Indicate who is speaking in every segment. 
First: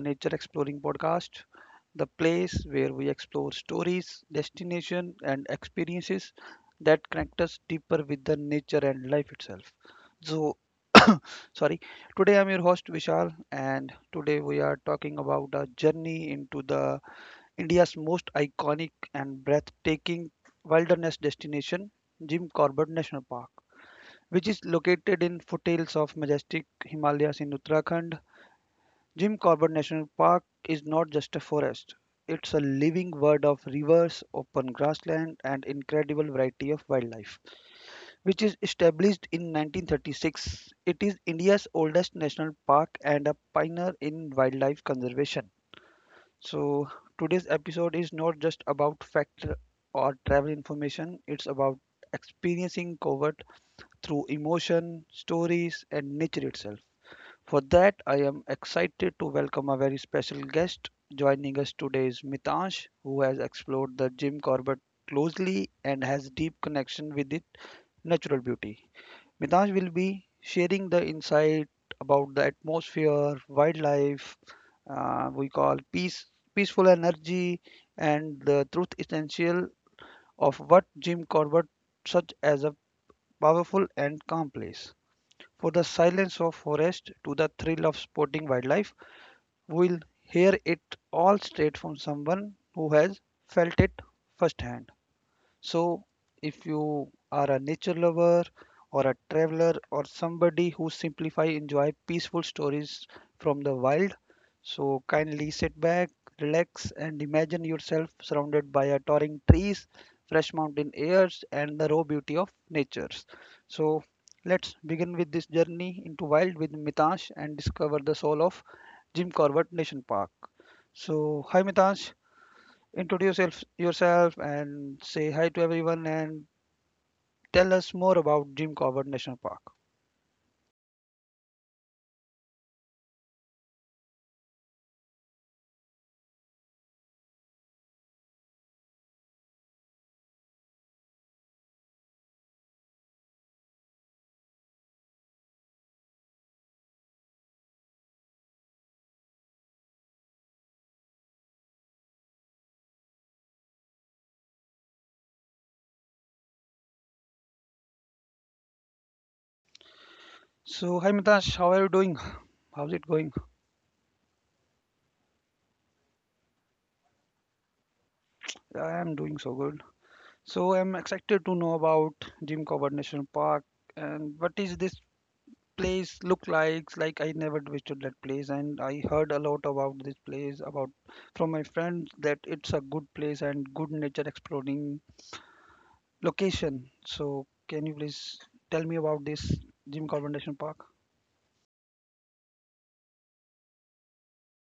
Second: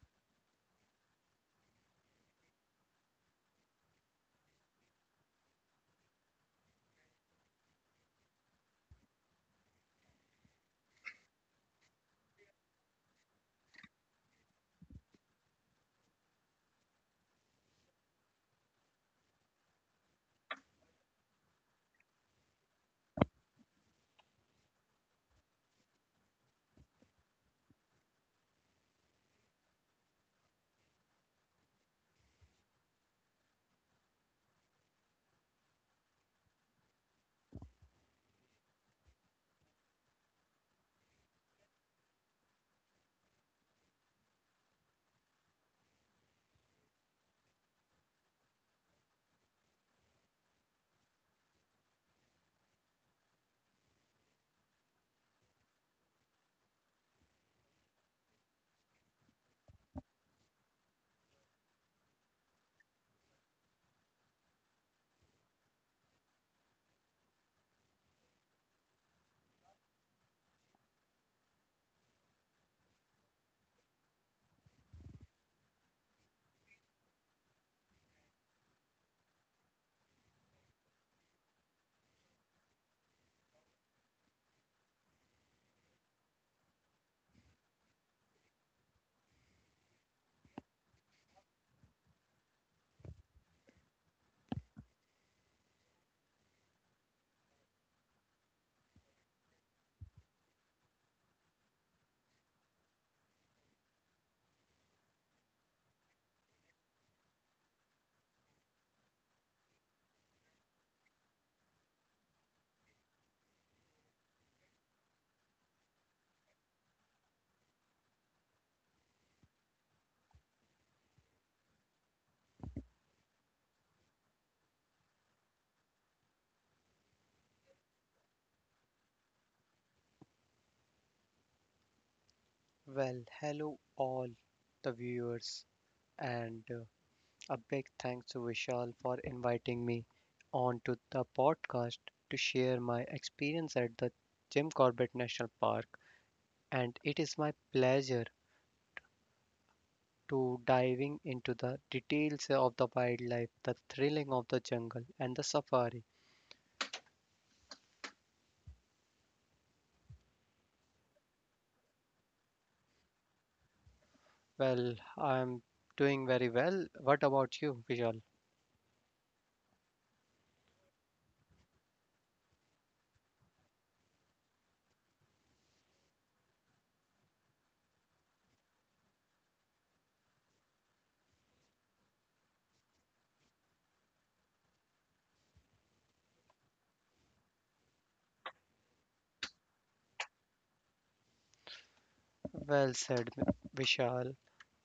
Speaker 1: Nature Exploring podcast, the place where we explore stories, destination, and experiences that connect us deeper with the nature and life itself. So, sorry, today I'm your host Vishal, and today we are talking about a journey into the India's most iconic and breathtaking wilderness destination, Jim Corbett National Park which is located in foothills of majestic Himalayas in Uttarakhand. Jim Corbett National Park is not just a forest, it's a living world of rivers, open grassland, and incredible variety of wildlife. Which is established in 1936, it is India's oldest national park and a pioneer in wildlife conservation. So, today's episode is not just about fact or travel information, it's about experiencing Covert through emotion, stories, and nature itself. For that, I am excited to welcome a very special guest. Joining us today is Mitansh, who has explored the Jim Corbett closely and has deep connection with its natural beauty. Mitansh will be sharing the insight about the atmosphere, wildlife, we call peace, peaceful energy, and the truth essential of what Jim Corbett such as a powerful and calm place. For the silence of forest to the thrill of sporting wildlife, will hear it all straight from someone who has felt it firsthand. So, if you are a nature lover or a traveler or somebody who simplify enjoy peaceful stories from the wild, so kindly sit back, relax, and imagine yourself surrounded by a towering trees, fresh mountain airs, and the raw beauty of nature. So, let's begin with this journey into wild with Mitash and discover the soul of Jim Corbett National Park. So, hi Mitash. Introduce yourself and say hi to everyone and tell us more about Jim Corbett National Park.
Speaker 2: Well, hello all the viewers, and a big thanks to Vishal for inviting me onto the podcast to share my experience at the Jim Corbett National Park. And it is my pleasure to diving into the details of the wildlife, the thrilling of the jungle, and the safari.
Speaker 1: So, hi Mitash, how are you doing? How's it going?
Speaker 2: Well, I'm doing very well. What about you, Vishal?
Speaker 1: Yeah, I am doing so good. So, I'm excited to know about Jim Corbett National Park and what is this place look like? Like I never visited that place and I heard a lot about this place about from my friends that it's a good place and good nature exploring location. So, can you please tell me about this Jim Corbett National Park?
Speaker 2: Well said, Vishal.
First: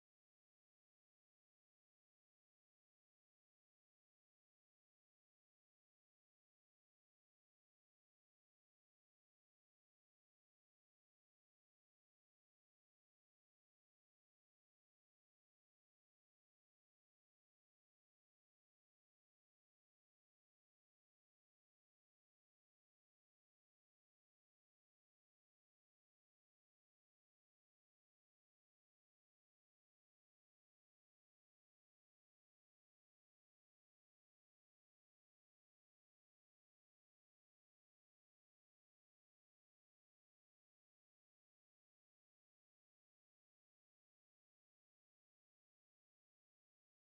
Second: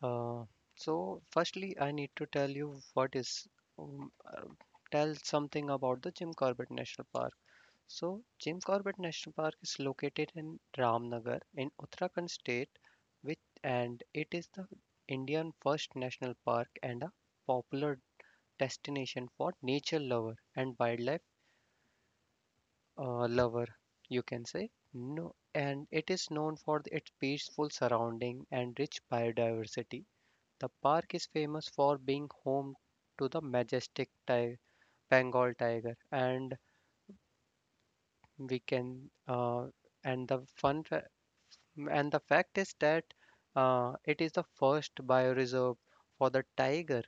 Speaker 2: Uh, so, firstly, I need to tell you what is um, uh, tell something about the Jim Corbett National Park. So, Jim Corbett National Park is located in Ramnagar in Uttarakhand state, which and it is the Indian first national park and a popular destination for nature lover and wildlife lover, you can say. No, and it is known for its peaceful surrounding and rich biodiversity. The park is famous for being home to the majestic tiger, Bengal tiger, and we can and the fun fa- and the fact is that it is the first bioreserve for the tiger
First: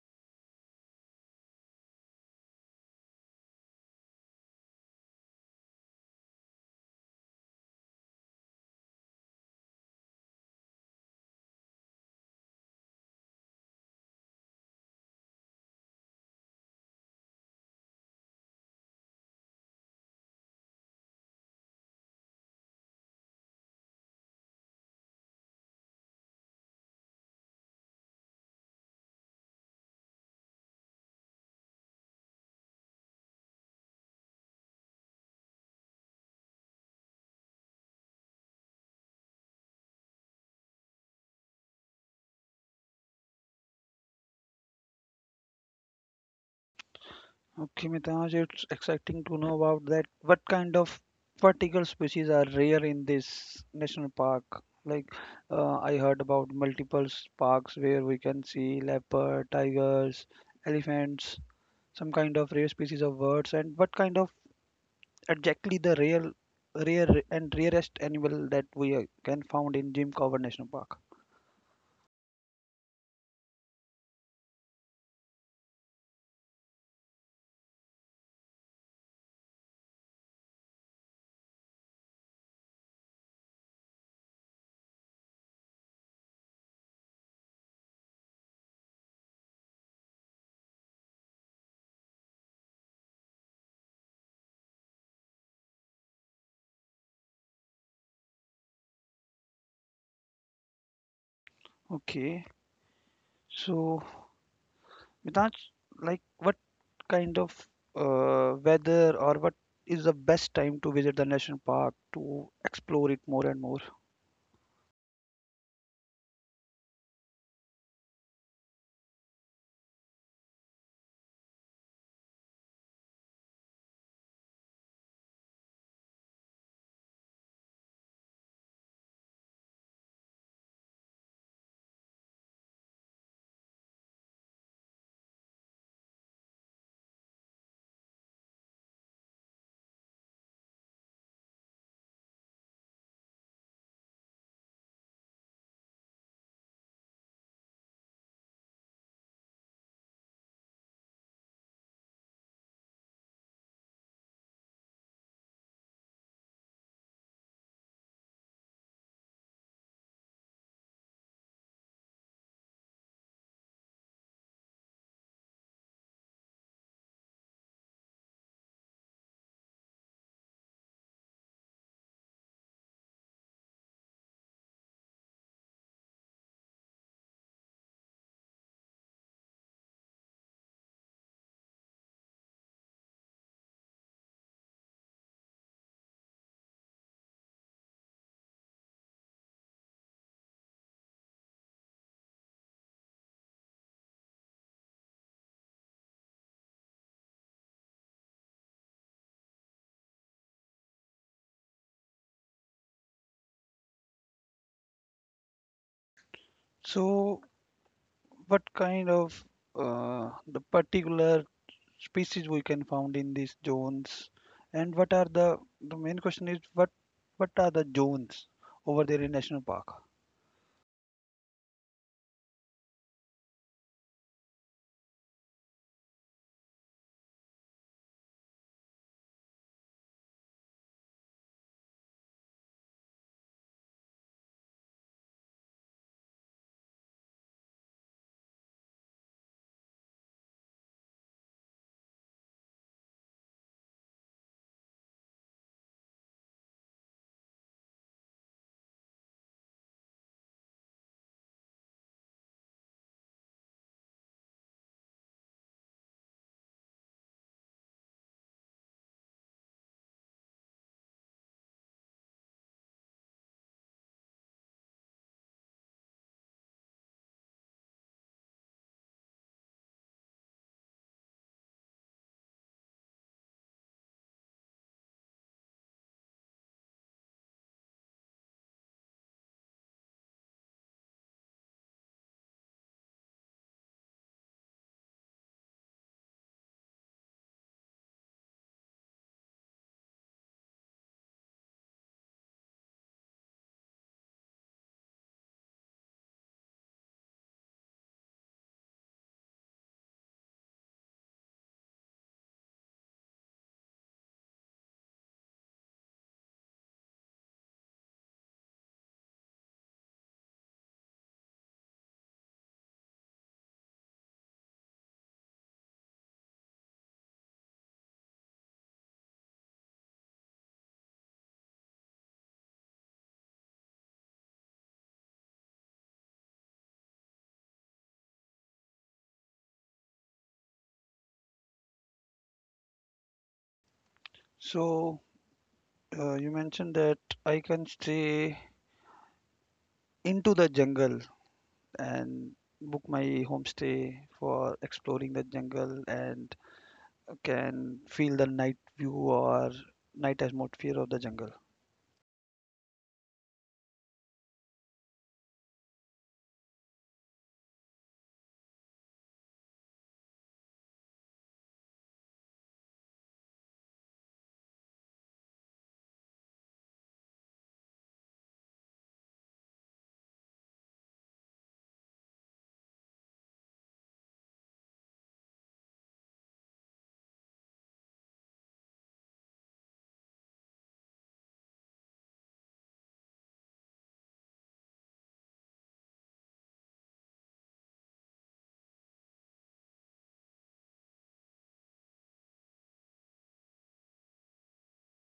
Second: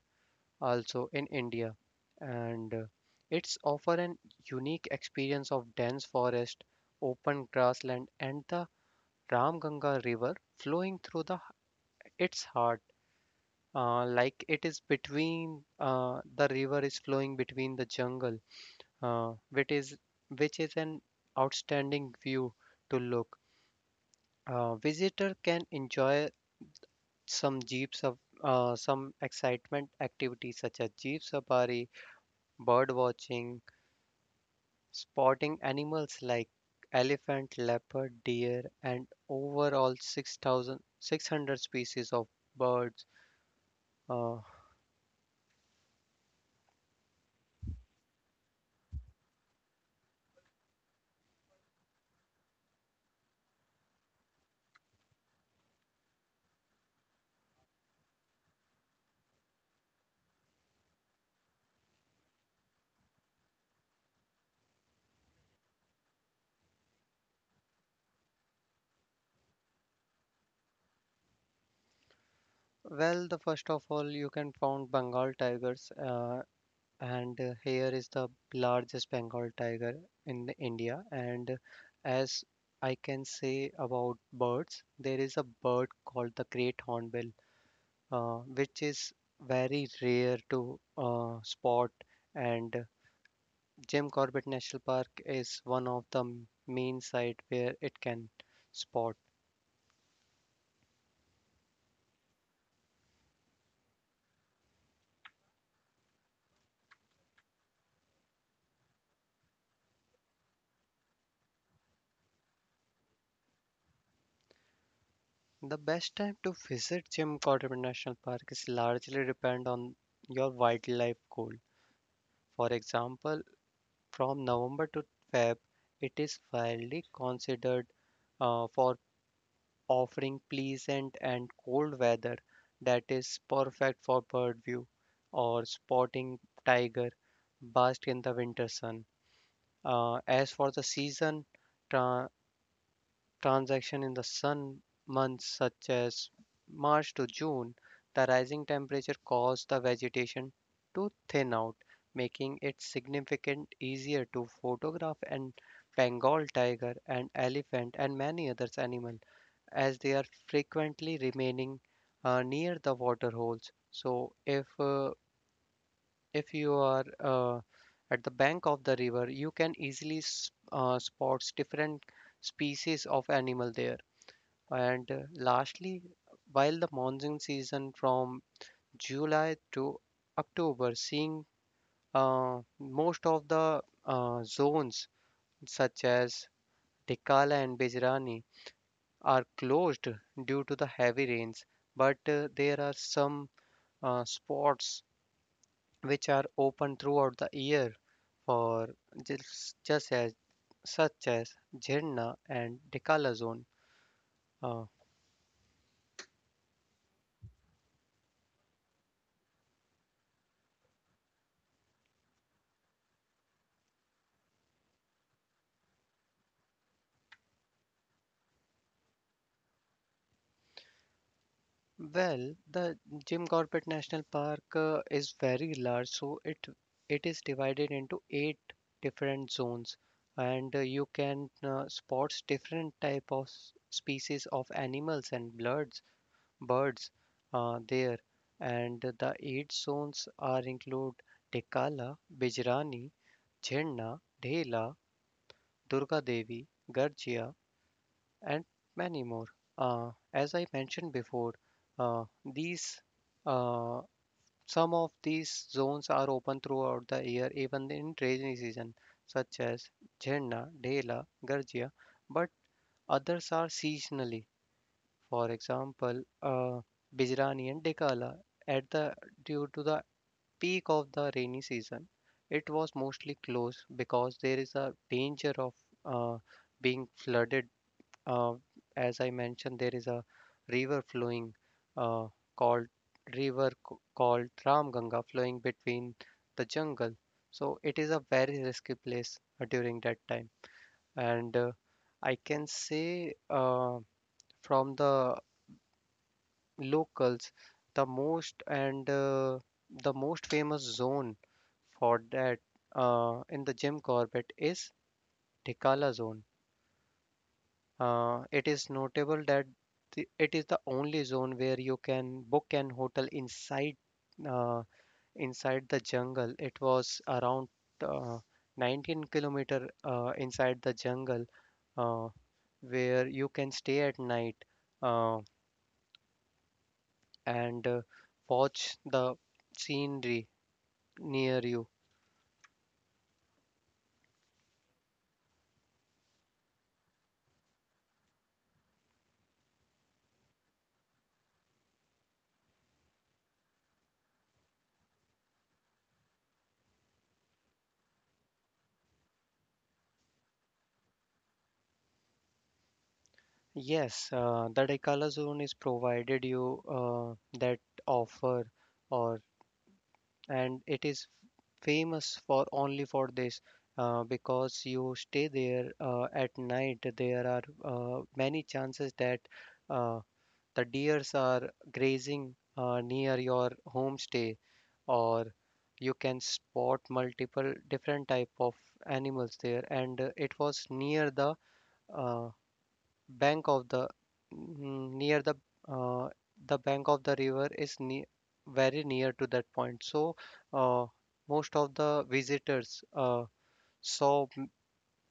Speaker 2: also in India, and it's offer an unique experience of dense forest, open grassland, and the Ramganga River flowing through the its heart. Like it is between the river is flowing between the jungle uh, which is which is an outstanding view to look. Visitor can enjoy some jeeps of some excitement activities such as jeep safari, bird watching, spotting animals like elephant, leopard, deer, and overall 6600 species of birds. Uh,
Speaker 1: Okay, Mitaj, it's exciting to know about that. What kind of particle species are rare in this national park? Like, I heard about multiple parks where we can see leopard, tigers, elephants, some kind of rare species of birds, and what kind of exactly the rare, and rarest animal that we can found in Jim Cover National Park?
Speaker 2: Well, the first of all, you can found Bengal tigers, and here is the largest Bengal tiger in the India. And as I can say about birds, there is a bird called the great hornbill, which is very rare to spot. And Jim Corbett National Park is one of the main site where it can spot.
Speaker 1: Okay, so Mitanj, like what kind of weather or what is the best time to visit the national park to explore it more and more?
Speaker 2: The best time to visit Jim Corbett National Park is largely depend on your wildlife goal. For example, from November to Feb, it is widely considered for offering pleasant and cold weather that is perfect for bird view or spotting tiger bask in the winter sun. As for the season, tra- transaction in the sun months such as March to June, the rising temperature caused the vegetation to thin out, making it significant easier to photograph an Bengal tiger, an elephant, and many other animals as they are frequently remaining near the water holes. So if you are at the bank of the river, you can easily spot different species of animal there. And lastly, while the monsoon season from July to October, seeing most of the zones such as Tikala and Bijrani are closed due to the heavy rains, but there are some spots which are open throughout the year for just as such as Jhenna and Tikala zone. Uh,
Speaker 1: So, what kind of the particular species we can found in these zones, and what are the main question is what are the zones over there in national park?
Speaker 2: Well, the Jim Corbett National Park is very large, so it is divided into eight different zones, and you can spot different type of species of animals and birds there, and the eight zones are include Tikala, Bijrani, Jhenna, Dhela, Durga Devi, Garjia, and many more. As I mentioned before, uh, these uh, some of these zones are open throughout the year, even in rainy season, such as Jhenna, Dhela, Garjia, but others are seasonally. For example, Bijrani and Dekala at the due to the peak of the rainy season, it was mostly closed because there is a danger of uh, being flooded. uh, as I mentioned, there is a river flowing uh, called called Ram Ganga flowing between the jungle. So it is a very risky place during that time. And I can say from the locals, the most and uh, the most famous zone for that in the Jim Corbett is Tikala zone. It is notable that it is the only zone where you can book an hotel inside uh, inside the jungle. It was around uh, 19 kilometer inside the jungle uh, where you can stay at night, uh, and watch the scenery near you.
Speaker 1: So, you mentioned that I can stay into the jungle and book my homestay for exploring the jungle and can feel the night view or night atmosphere of the jungle.
Speaker 2: Yes, the Dekala zone is provided you that offer or and it is famous for only for this because you stay there at night. There are many chances that uh, the deers are grazing near your homestay, or you can spot multiple different type of animals there. And it was near the uh, bank of the mm, near uh, the bank of the river is ne very near to that point. So uh, most of the visitors saw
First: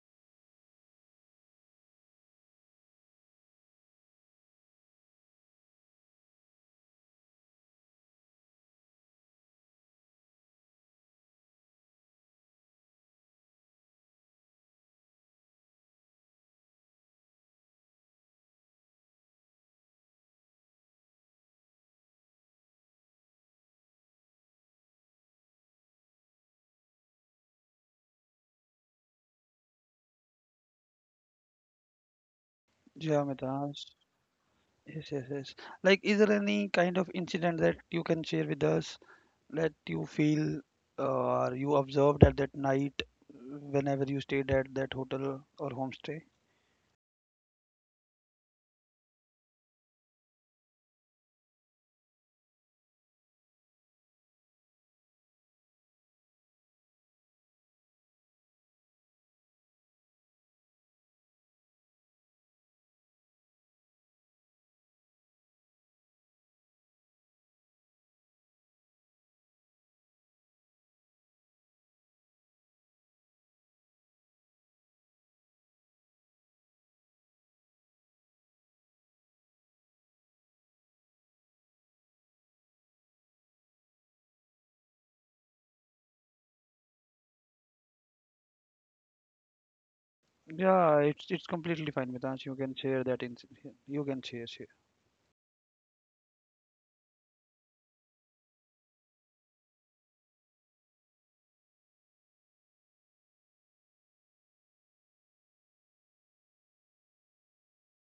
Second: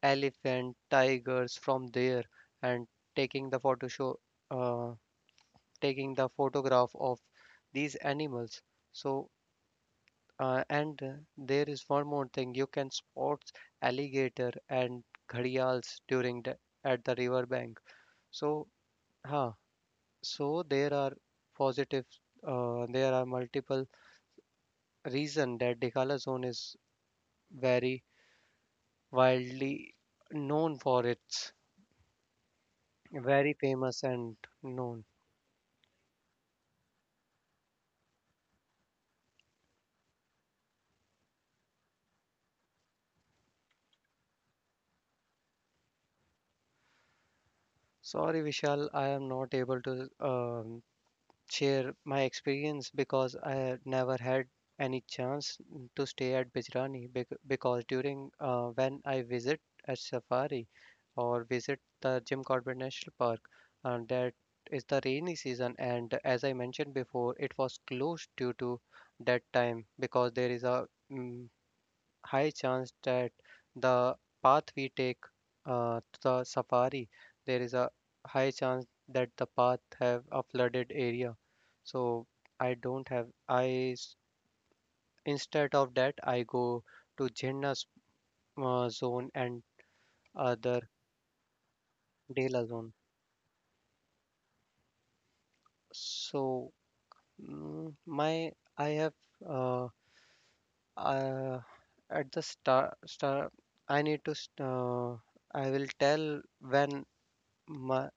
Speaker 2: elephant, tigers from there and taking the photo show, uh, taking the photograph of these animals. So and there is one more thing you can spot alligator and gharials during the at the river bank. So huh So there are positive, there are multiple reasons that Dikala zone is very widely known for its
Speaker 1: Yeah,
Speaker 2: very
Speaker 1: Mitas.
Speaker 2: famous and known.
Speaker 1: Yes, yes, yes. Like, is there any kind of incident that you can share with us that you feel or you observed at that night whenever you stayed at that hotel or homestay?
Speaker 2: Sorry, Vishal, I am not able to share my experience because I never had any chance to stay at Bijrani because during when I visit a safari or visit the Jim Corbett National Park, and that is the rainy season. And as I mentioned before, it was closed due to that time because there is a high chance that the path we take to the safari, there is a high chance that the path have a flooded area. So I don't have. Instead of that I go to Jinnah zone and other
Speaker 1: Yeah, it's completely fine, Mitash. You
Speaker 2: Dela
Speaker 1: can
Speaker 2: zone.
Speaker 1: share that incident. You can share, share.
Speaker 2: So mm, my I have uh, uh, at the start star I need to st- I will tell when my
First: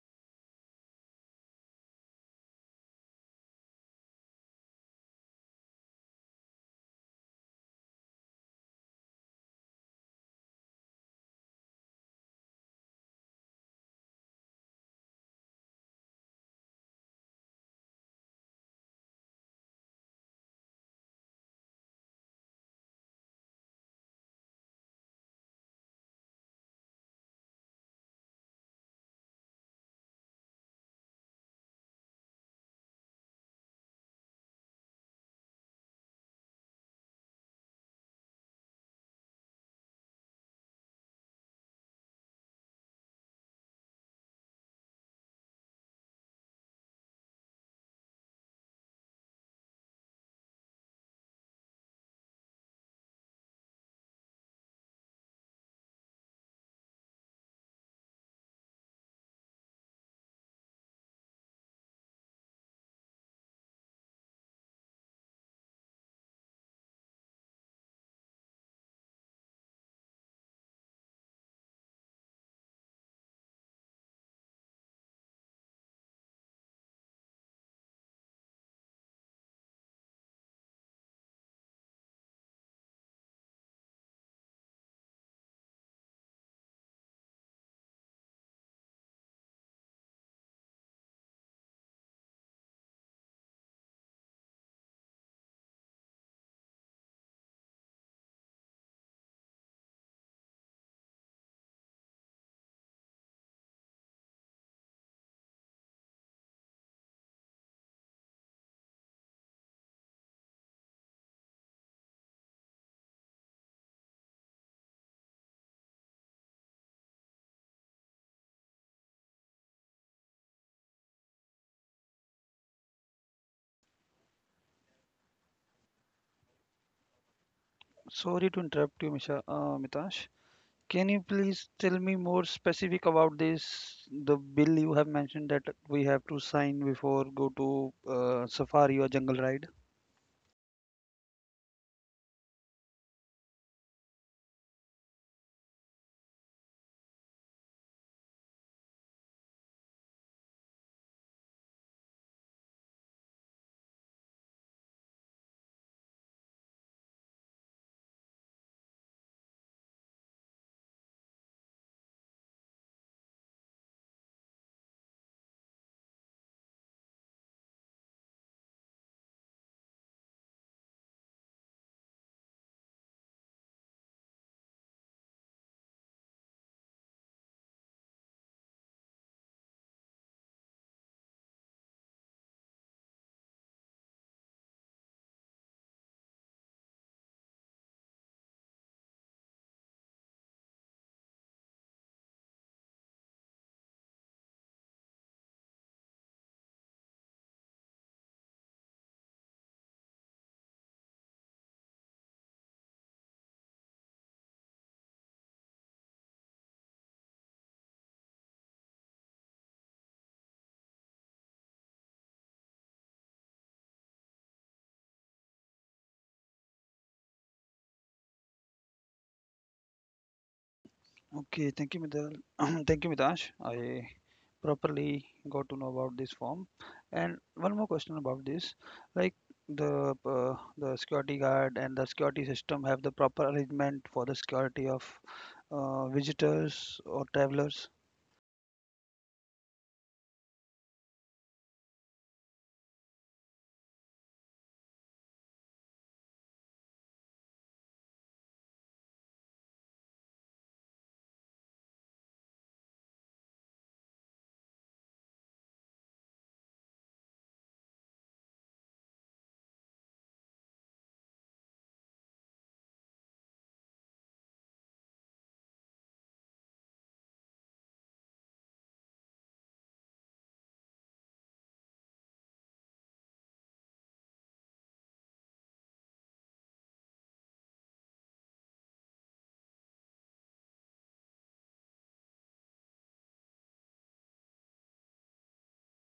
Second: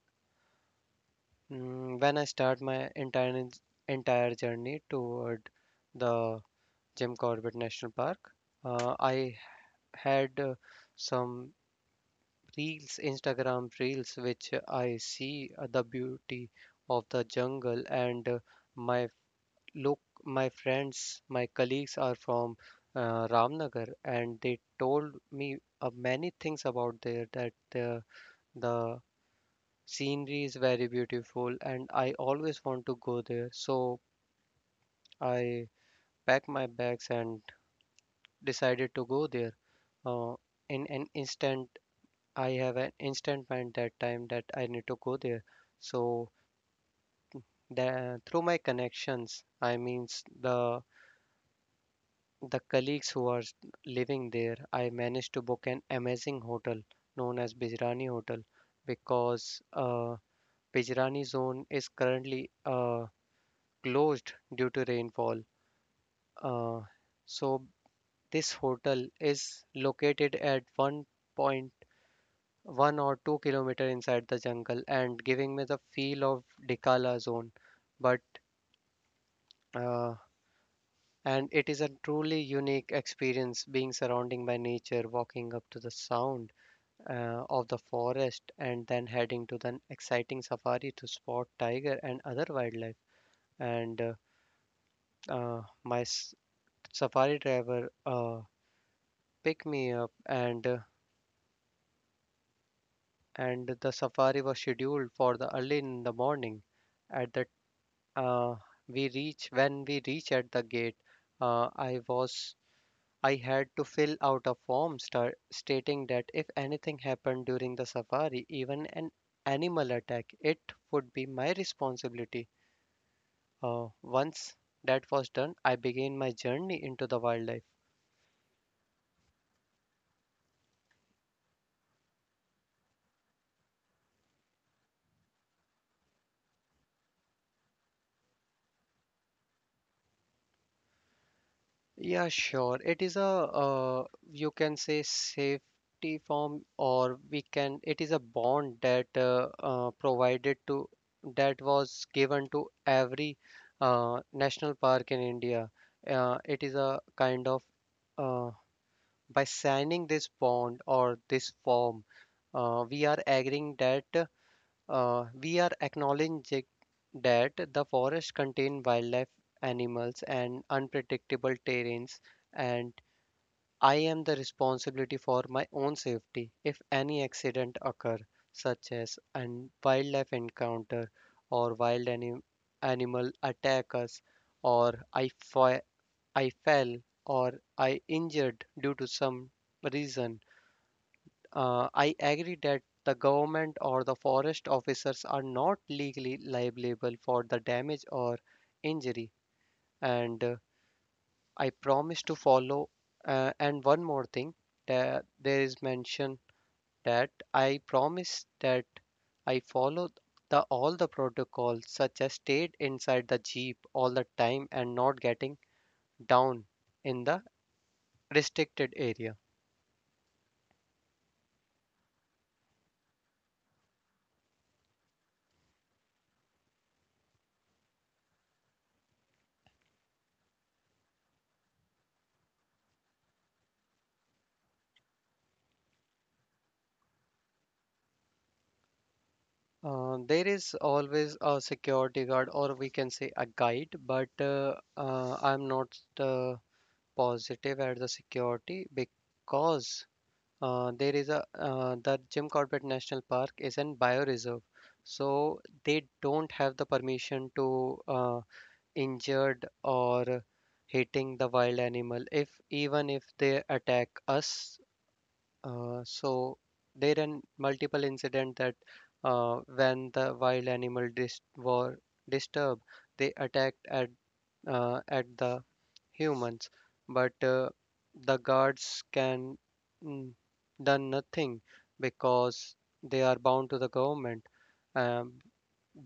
Speaker 2: When I start my entire journey toward the Jim Corbett National Park. I had some reels, Instagram reels, which I see the beauty of the jungle and my my friends, my colleagues are from Ramnagar and they told me many things about there that the scenery is very beautiful and I always want to go there. So I packed my bags and decided to go there. Uh, in an instant, I have an instant mind that time that I need to go there. So through my connections, I means the colleagues who are living there, I managed to book an amazing hotel known as Bijrani Hotel because Bijrani zone is currently closed due to rainfall. Uh, so this hotel is located at 1.1 or 2 kilometer inside the jungle and giving me the feel of Dikala zone. But uh, and it is a truly unique experience being surrounding by nature, walking up to the sound of the forest and then heading to the exciting safari to spot tiger and other wildlife. And uh, uh, my s- Safari driver picked me up and and the safari was scheduled for the early in the morning. At that, uh, we reach When we reach at the gate, uh, I was I had to fill out a form star stating that if anything happened during the safari, even an animal attack, it would be my responsibility. Once that was done, I began my journey into the wildlife.
Speaker 1: Sorry to interrupt you, Misha, Mitash. Can you please tell me more specific about this? The bill you have mentioned that we have to sign before go to safari or jungle ride.
Speaker 2: Yeah, sure. It is a you can say safety form, or we can. It is a bond that provided to that was given to every national park in India. It is a kind of uh, by signing this bond or this form, we are agreeing that. We are acknowledging that the forest contain wildlife, animals, and unpredictable terrains, and I am the responsibility for my own safety if any accident occur, such as an wildlife encounter or animal attack us, or I fell or I injured due to some reason. I agree that the government or the forest officers are not legally liable for the damage or injury. And I promise to follow. And one more thing, that there is mention that I promise that I follow the all the protocols, such as stayed inside the jeep all the time and not getting down in the restricted area.
Speaker 1: Okay, thank you, Midal. Thank you, Midash. I properly got to know about this form. And one more question about this, like the security guard and the security system have the proper arrangement for the security of visitors or travelers.
Speaker 2: There is always a security guard, or we can say a guide, but I'm not positive at the security because there is a the Jim Corbett National Park is in bioreserve, so they don't have the permission to uh, injured or hitting the wild animal. If even if they attack us, so there are multiple incident that when the wild animal dis were disturbed, they attacked at the humans, but the guards can mm, done nothing because they are bound to the government. Um,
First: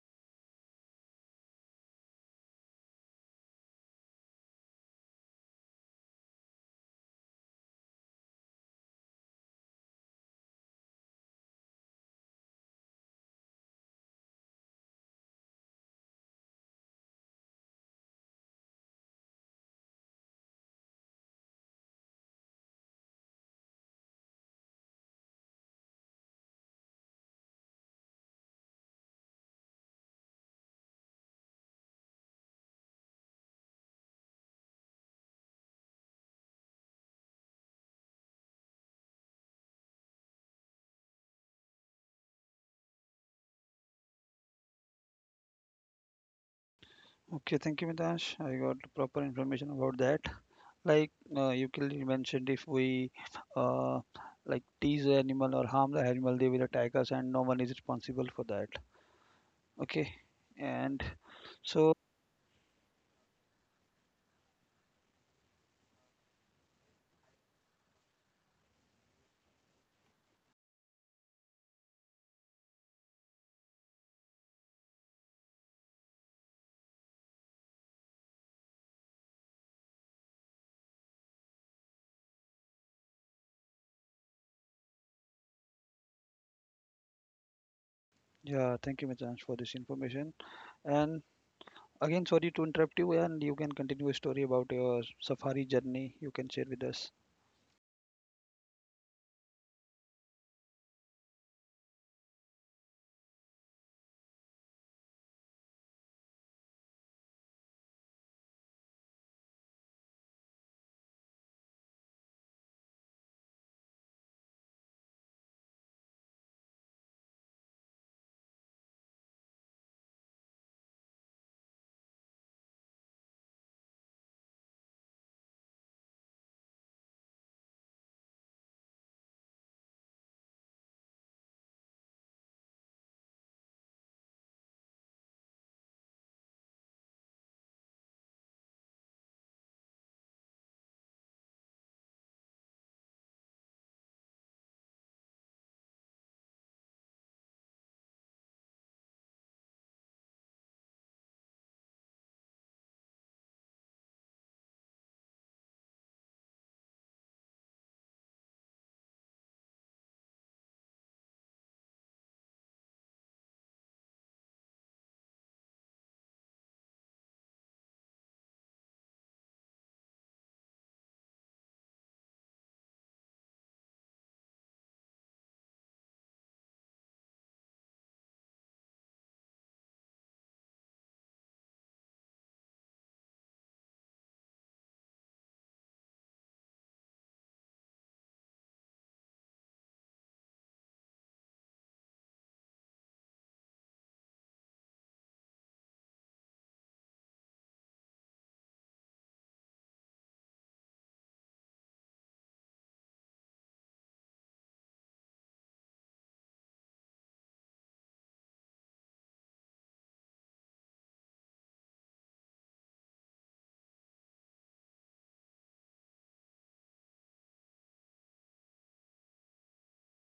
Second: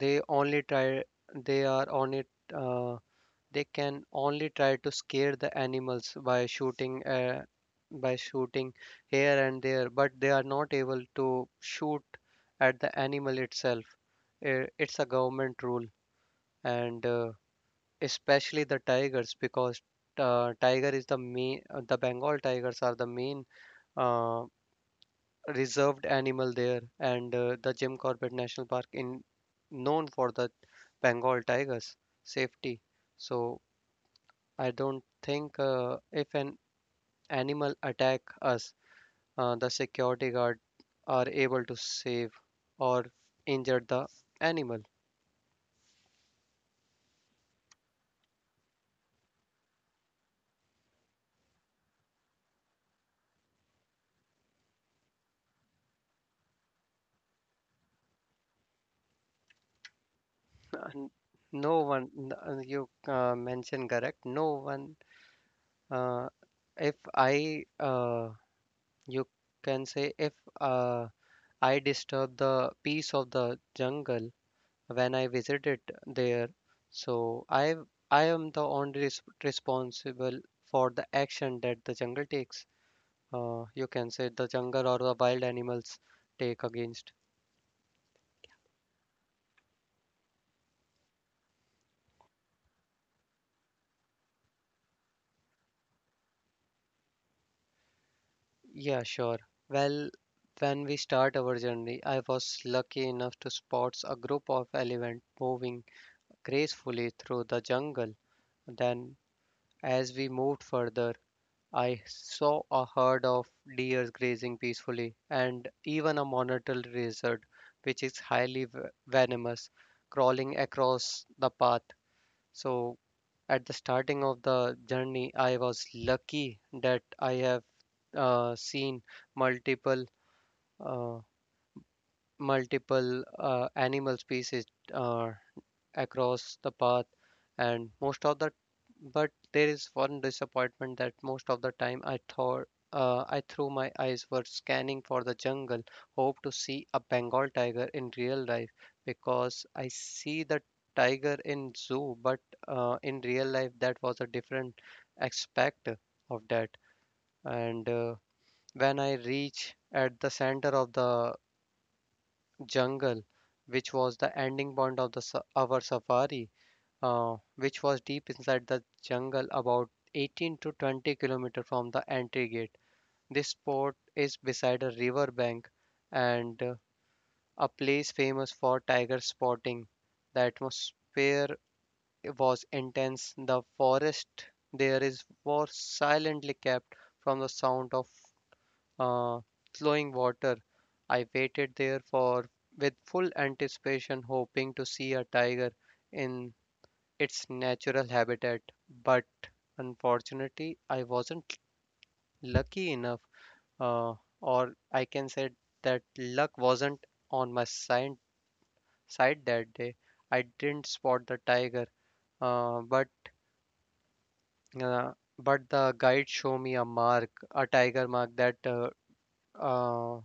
Speaker 2: they only try. They are on it. Uh, they can only try to scare the animals by shooting here and there, but they are not able to shoot at the animal itself. It's a government rule, and especially the tigers because tiger is the main, the Bengal tigers are the main uh, reserved animal there, and the Jim Corbett National Park in known for the Bengal tigers safety. So I don't think if an animal attack us, the security guard are able to save or injure the animal.
Speaker 1: Okay, thank you, Midash. I got proper information about that. Like you clearly mentioned, if we uh, like tease the animal or harm the animal, they will attack us, and no one is responsible for that. Okay,
Speaker 2: Uh,
Speaker 1: and
Speaker 2: N- No
Speaker 1: so
Speaker 2: one, you mentioned correct. No one. Uh, if you can say if uh, I disturb the peace of the jungle when I visited there, so I am the only responsible for the action that the jungle takes. You can say the jungle or the wild animals take against.
Speaker 1: yeah, thank you, Mitransh, for this information. And again, sorry to interrupt you, and you can continue a story about your safari journey. You can share with us.
Speaker 2: Yeah, sure. Well, when we start our journey, I was lucky enough to spot a group of elephants moving gracefully through the jungle. Then, as we moved further, I saw a herd of deer grazing peacefully and even a monitor lizard, which is highly venomous, crawling across the path. So, at the starting of the journey, I was lucky that I have seen multiple uh, animal species uh, across the path and most of the but there is one disappointment that most of the time I thought I through my eyes were scanning for the jungle, hope to see a Bengal tiger in real life because I see the tiger in zoo, but in real life that was a different aspect of that. And when I reach at the center of the jungle, which was the ending point of the our safari, which was deep inside the jungle about 18 to 20 kilometers from the entry gate. This spot is beside a river bank and a place famous for tiger spotting. The atmosphere was intense. The forest there is was silently kept from the sound of uh, flowing water. I waited there for with full anticipation, hoping to see a tiger in its natural habitat. But unfortunately, I wasn't lucky enough, uh, or I can say that luck wasn't on my side that day. I didn't spot the tiger, but uh, but the guide showed me a mark, a tiger mark that uh,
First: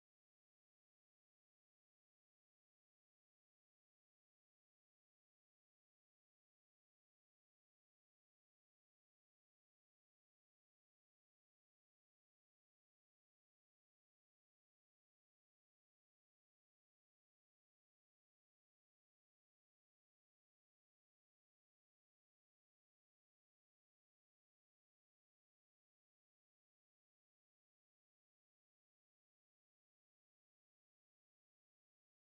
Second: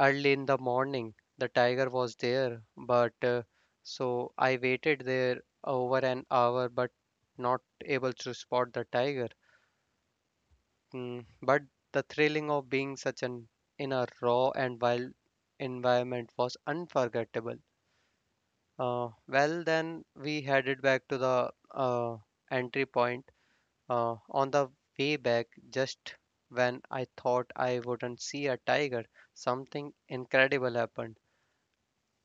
Speaker 2: early in the morning the tiger was there. But so I waited there over an hour, but not able to spot the tiger. But the thrilling of being such an in a raw and wild environment was unforgettable. Well, then we headed back to the entry point. On the way back, just when I thought I wouldn't see a tiger, something incredible happened.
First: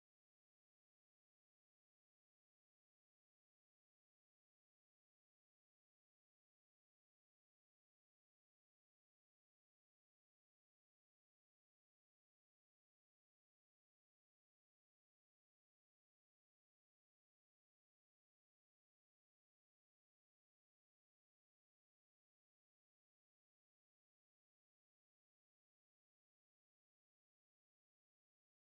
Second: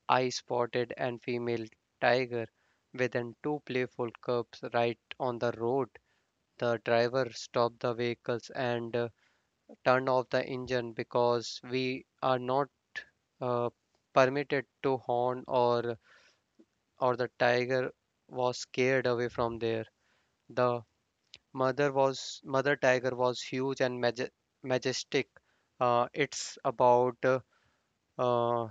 Speaker 2: I spotted an female tiger within two playful cubs right on the road. The driver stopped the vehicles and turn off the engine because we are not uh, permitted to horn or the tiger was scared away from there. The mother tiger was huge and majestic. It's about uh,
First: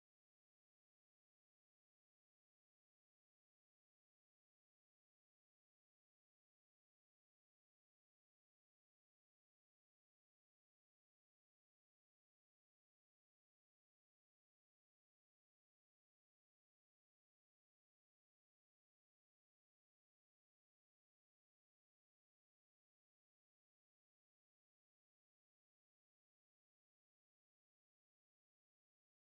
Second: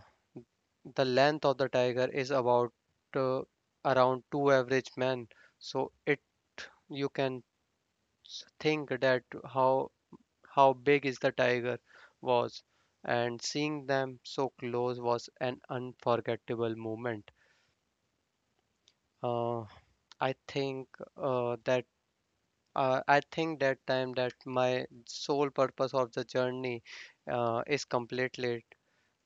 Speaker 2: the length of the tiger is about uh, around two average men. So it you can think that how big is the tiger was, and seeing them so close was an unforgettable moment. Uh, I think uh, that I think that time that my sole purpose of the journey is completed.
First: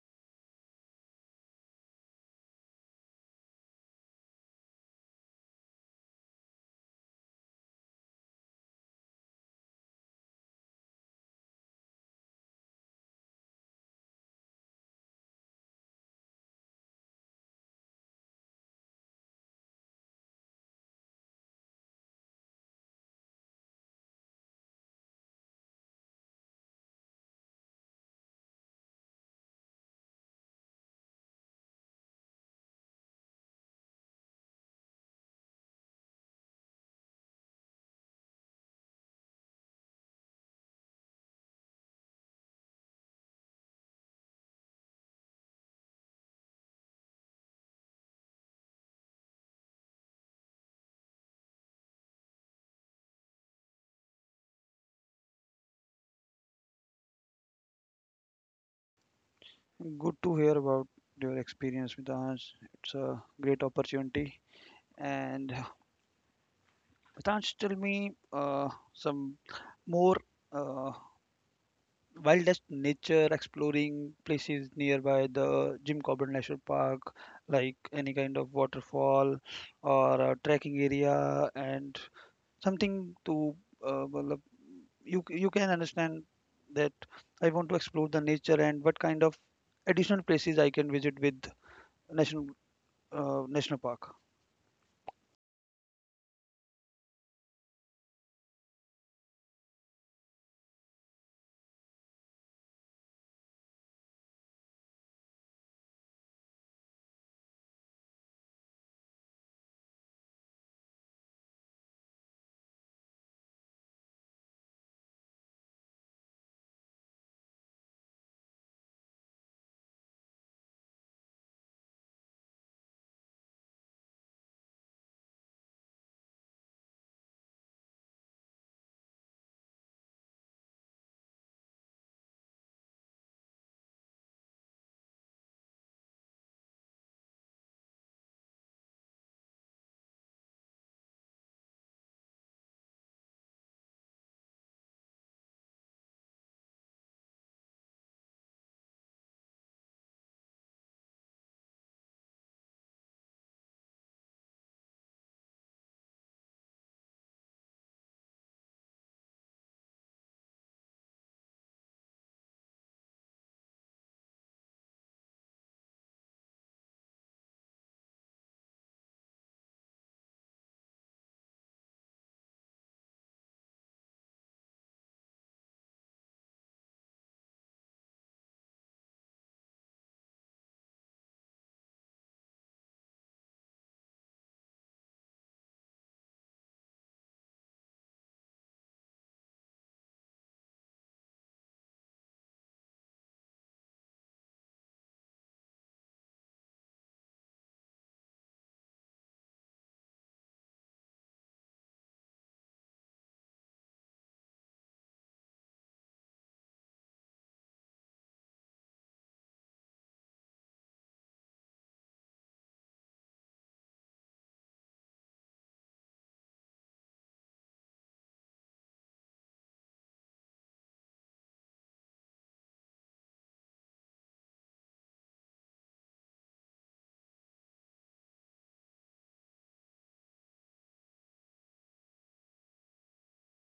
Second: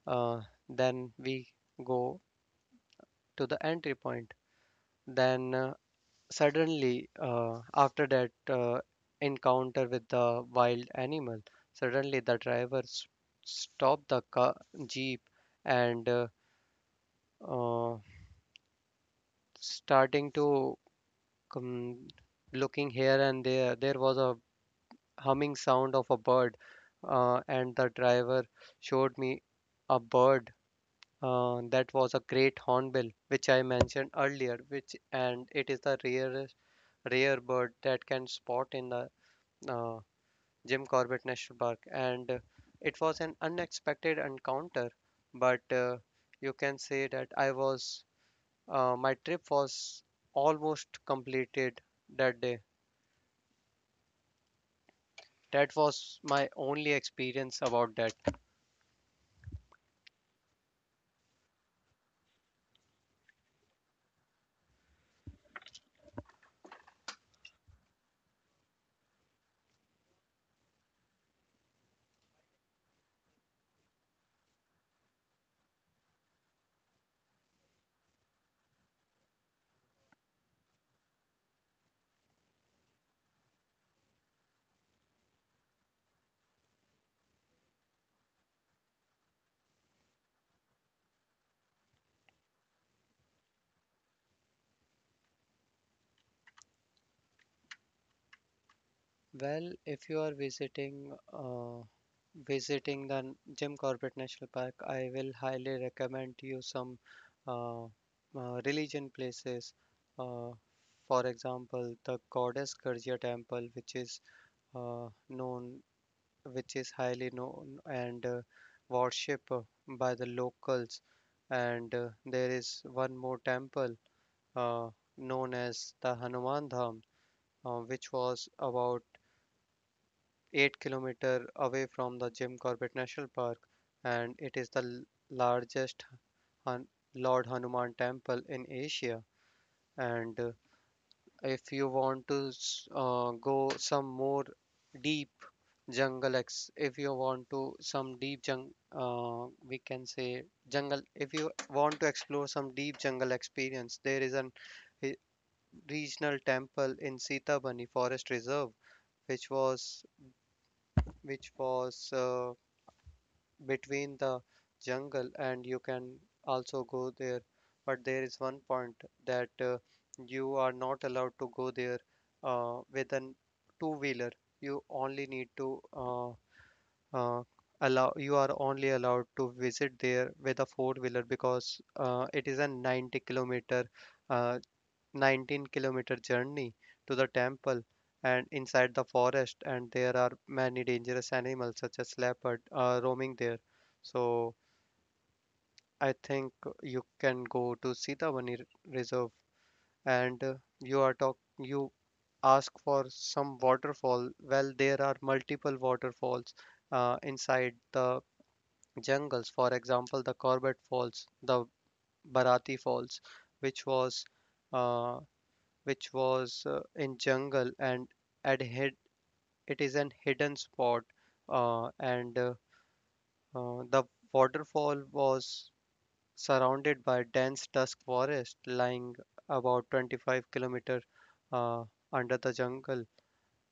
Speaker 2: Uh, then we go to the entry point. Then suddenly after that encounter with the wild animal suddenly the driver stopped the car, jeep and uh, starting to come looking here and there was a humming sound of a bird and the driver showed me a bird that was a great hornbill which I mentioned earlier which and it is the rare bird that can spot in the uh, Jim Corbett National Park, and it was an unexpected encounter. But you can say that I was my trip was almost completed that day. That was my only experience about that.
Speaker 1: Good to hear about your experience, Mitransh. It's a great opportunity. And Mitransh, tell me some more. Uh, Wildest nature exploring places nearby the Jim Corbett National Park, like any kind of waterfall or a trekking area, and something to uh, well, uh, you can understand that I want to explore the nature and what kind of additional places I can visit with national national park.
Speaker 2: Well, if you are visiting visiting the Jim Corbett National Park, I will highly recommend you some religion places. Uh, for example, the Goddess Gurgia Temple, which is uh, known, highly known and worshipped by the locals. And there is one more temple uh, known as the Hanuman Dham, which was about 8 kilometer away from the Jim Corbett National Park, and it is the largest Han- Lord Hanuman temple in Asia. And if you want to s- go some more deep jungle ex if you want to some deep jung we can say jungle if you want to explore some deep jungle experience there is an hi- regional temple in Sita Bani Forest Reserve which was which was between the jungle and you can also go there but there is one point that you are not allowed to go there with an two wheeler you only need to uh, allow you are only allowed to visit there with a four wheeler because it is a 90 kilometer uh, 19-kilometer journey to the temple and inside the forest and there are many dangerous animals such as leopard roaming there. So I think you can go to sitavani reserve and you are talk you ask for some waterfall. Well there are multiple waterfalls inside the jungles for example the corbett falls the barati falls which was uh, in jungle and at hid it is an hidden spot and the waterfall was surrounded by dense dusk forest lying about 25 kilometer uh, under the jungle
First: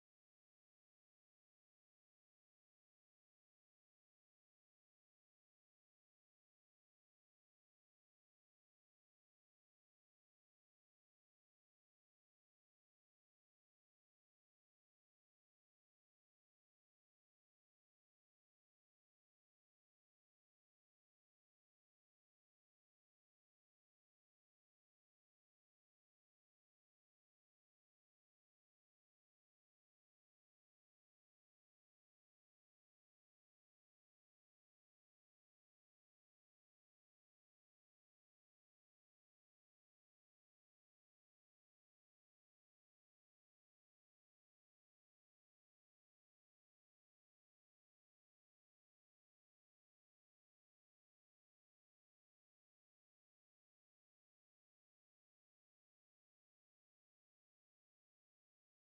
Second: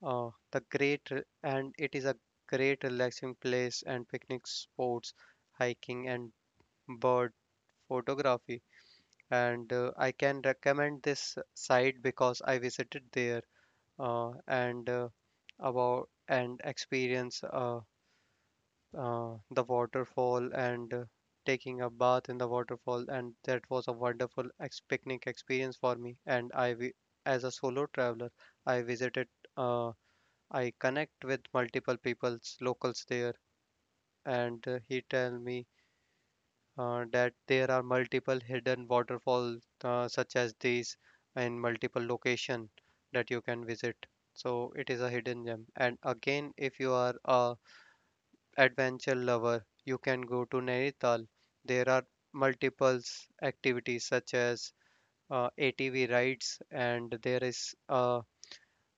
Speaker 2: and it is a great relaxing place and picnic spots hiking and bird photography and I can recommend this site because I visited there uh, and uh, and experience the waterfall and taking a bath in the waterfall and that was a wonderful picnic experience for me and as a solo traveler I visited uh, I connect with multiple people's locals there and he tell me that there are multiple hidden waterfalls such as these in multiple location that you can visit. So it is a hidden gem and again if you are a adventure lover you can go to Nainital. There are multiples activities such as ATV rides and there is a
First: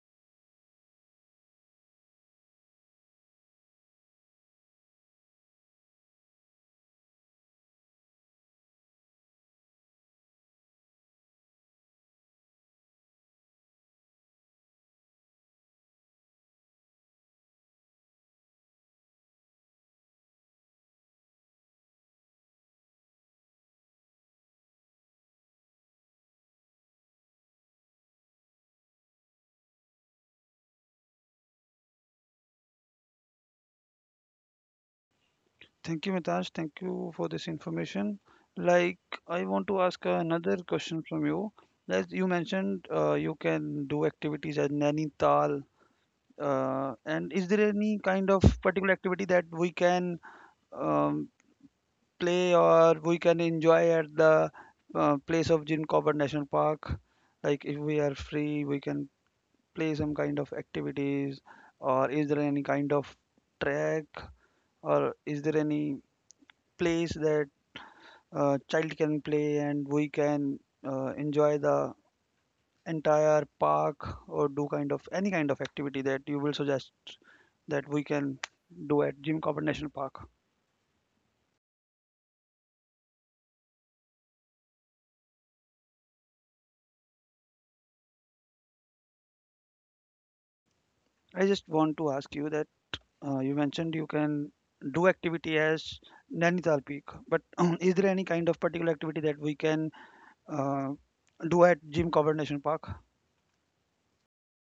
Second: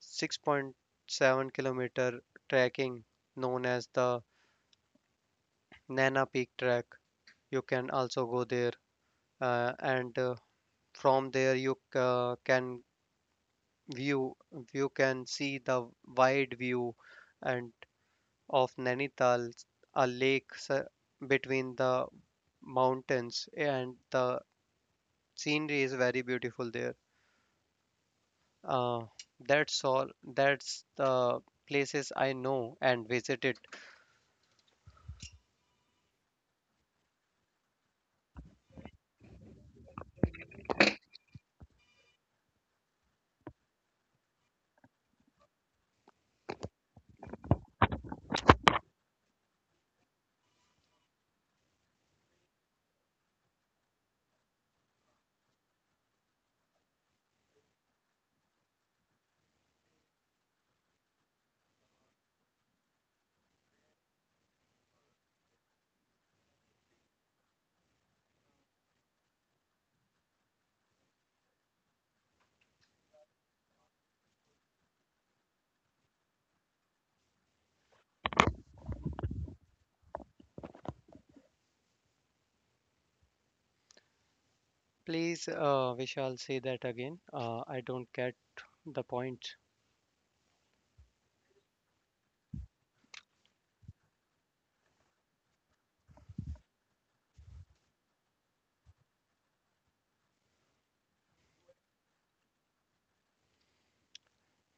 Speaker 2: 6.7-kilometer trekking known as the Nana Peak Track. You can also go there and from there you can view you can see the wide view and of Nainital a lake between the mountains and the scenery is very beautiful there. uh, that's all, that's the places I know and visited.
Speaker 1: Thank you, Mitash. Thank you for this information. Like, I want to ask another question from you. As you mentioned, you can do activities at Nainital. And is there any kind of particular activity that we can um, play or we can enjoy at the place of Jim Corbett National Park? Like, if we are free, we can play some kind of activities, or is there any kind of track, or is there any place that child can play and we can enjoy the entire park or do kind of any kind of activity that you will suggest that we can do at Jim Corbett National Park.
Speaker 2: Please Vishal say that again, I don't get the point.
Speaker 1: I just want to ask you that you mentioned you can do activity as Nainital Peak, but is there any kind of particular activity that we can uh, do at Jim Corbett National Park?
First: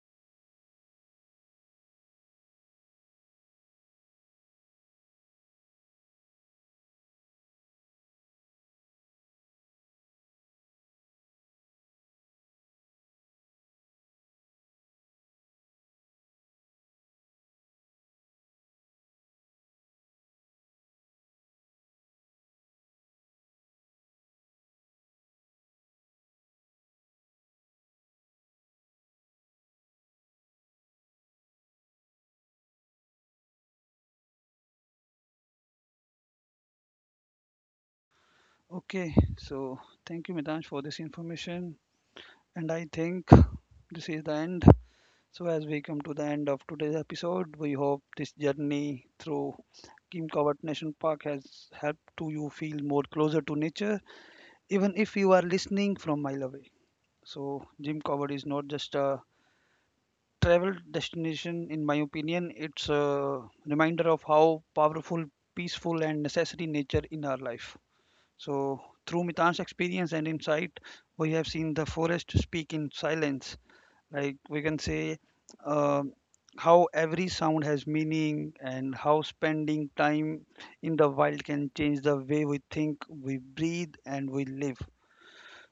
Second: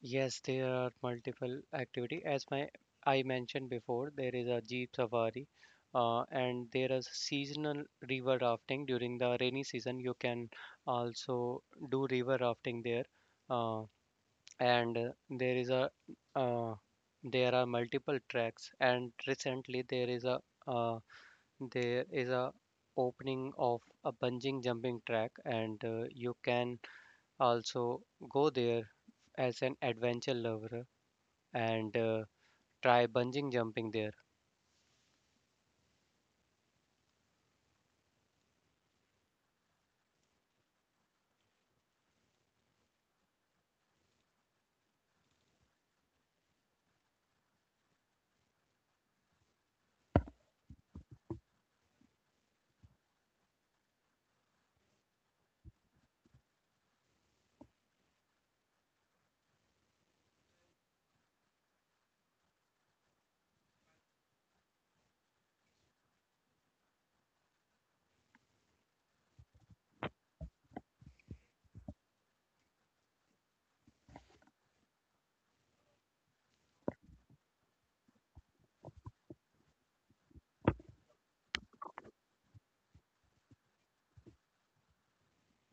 Speaker 2: Yes, there are multiple activity. As my I mentioned before, there is a jeep safari, and there is seasonal river rafting during the rainy season. You can also do river rafting there, uh, and there is a uh, there are multiple tracks. And recently, uh, there is a opening of a bungee jumping track, and you can also go there as an adventure lover and try bungee jumping there.
Speaker 1: Okay, so thank you, Mitansh, for this information, and I think this is the end. So, as we come to the end of today's episode, we hope this journey through Kim Cowart National Park has helped to you feel more closer to nature, even if you are listening from a mile away. So, Jim Cowart is not just a travel destination, in my opinion, it's a reminder of how powerful, peaceful, and necessary nature in our life. So, through Mitan's experience and insight, we have seen the forest speak in silence, like we can say, um how every sound has meaning and how spending time in the wild can change the way we think, we breathe, and we live.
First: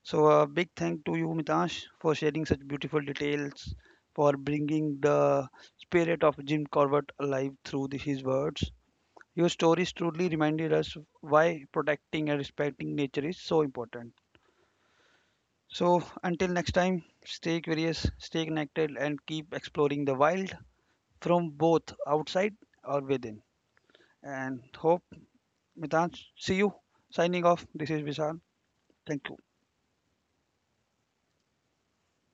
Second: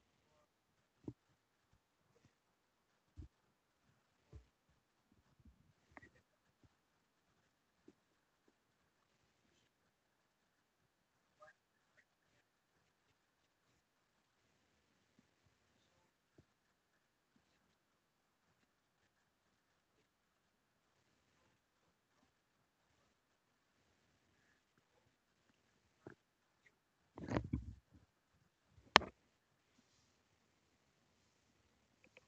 Speaker 1: So a big thank to you, Mitash, for sharing such beautiful details, for bringing the spirit of Jim Corbett alive through his words. Your stories truly reminded us why protecting and respecting nature is so important. So, until next time, stay curious, stay connected, and keep exploring the wild from both outside or within. And hope, Mitan, see you. Signing off. This is Vishal. Thank you.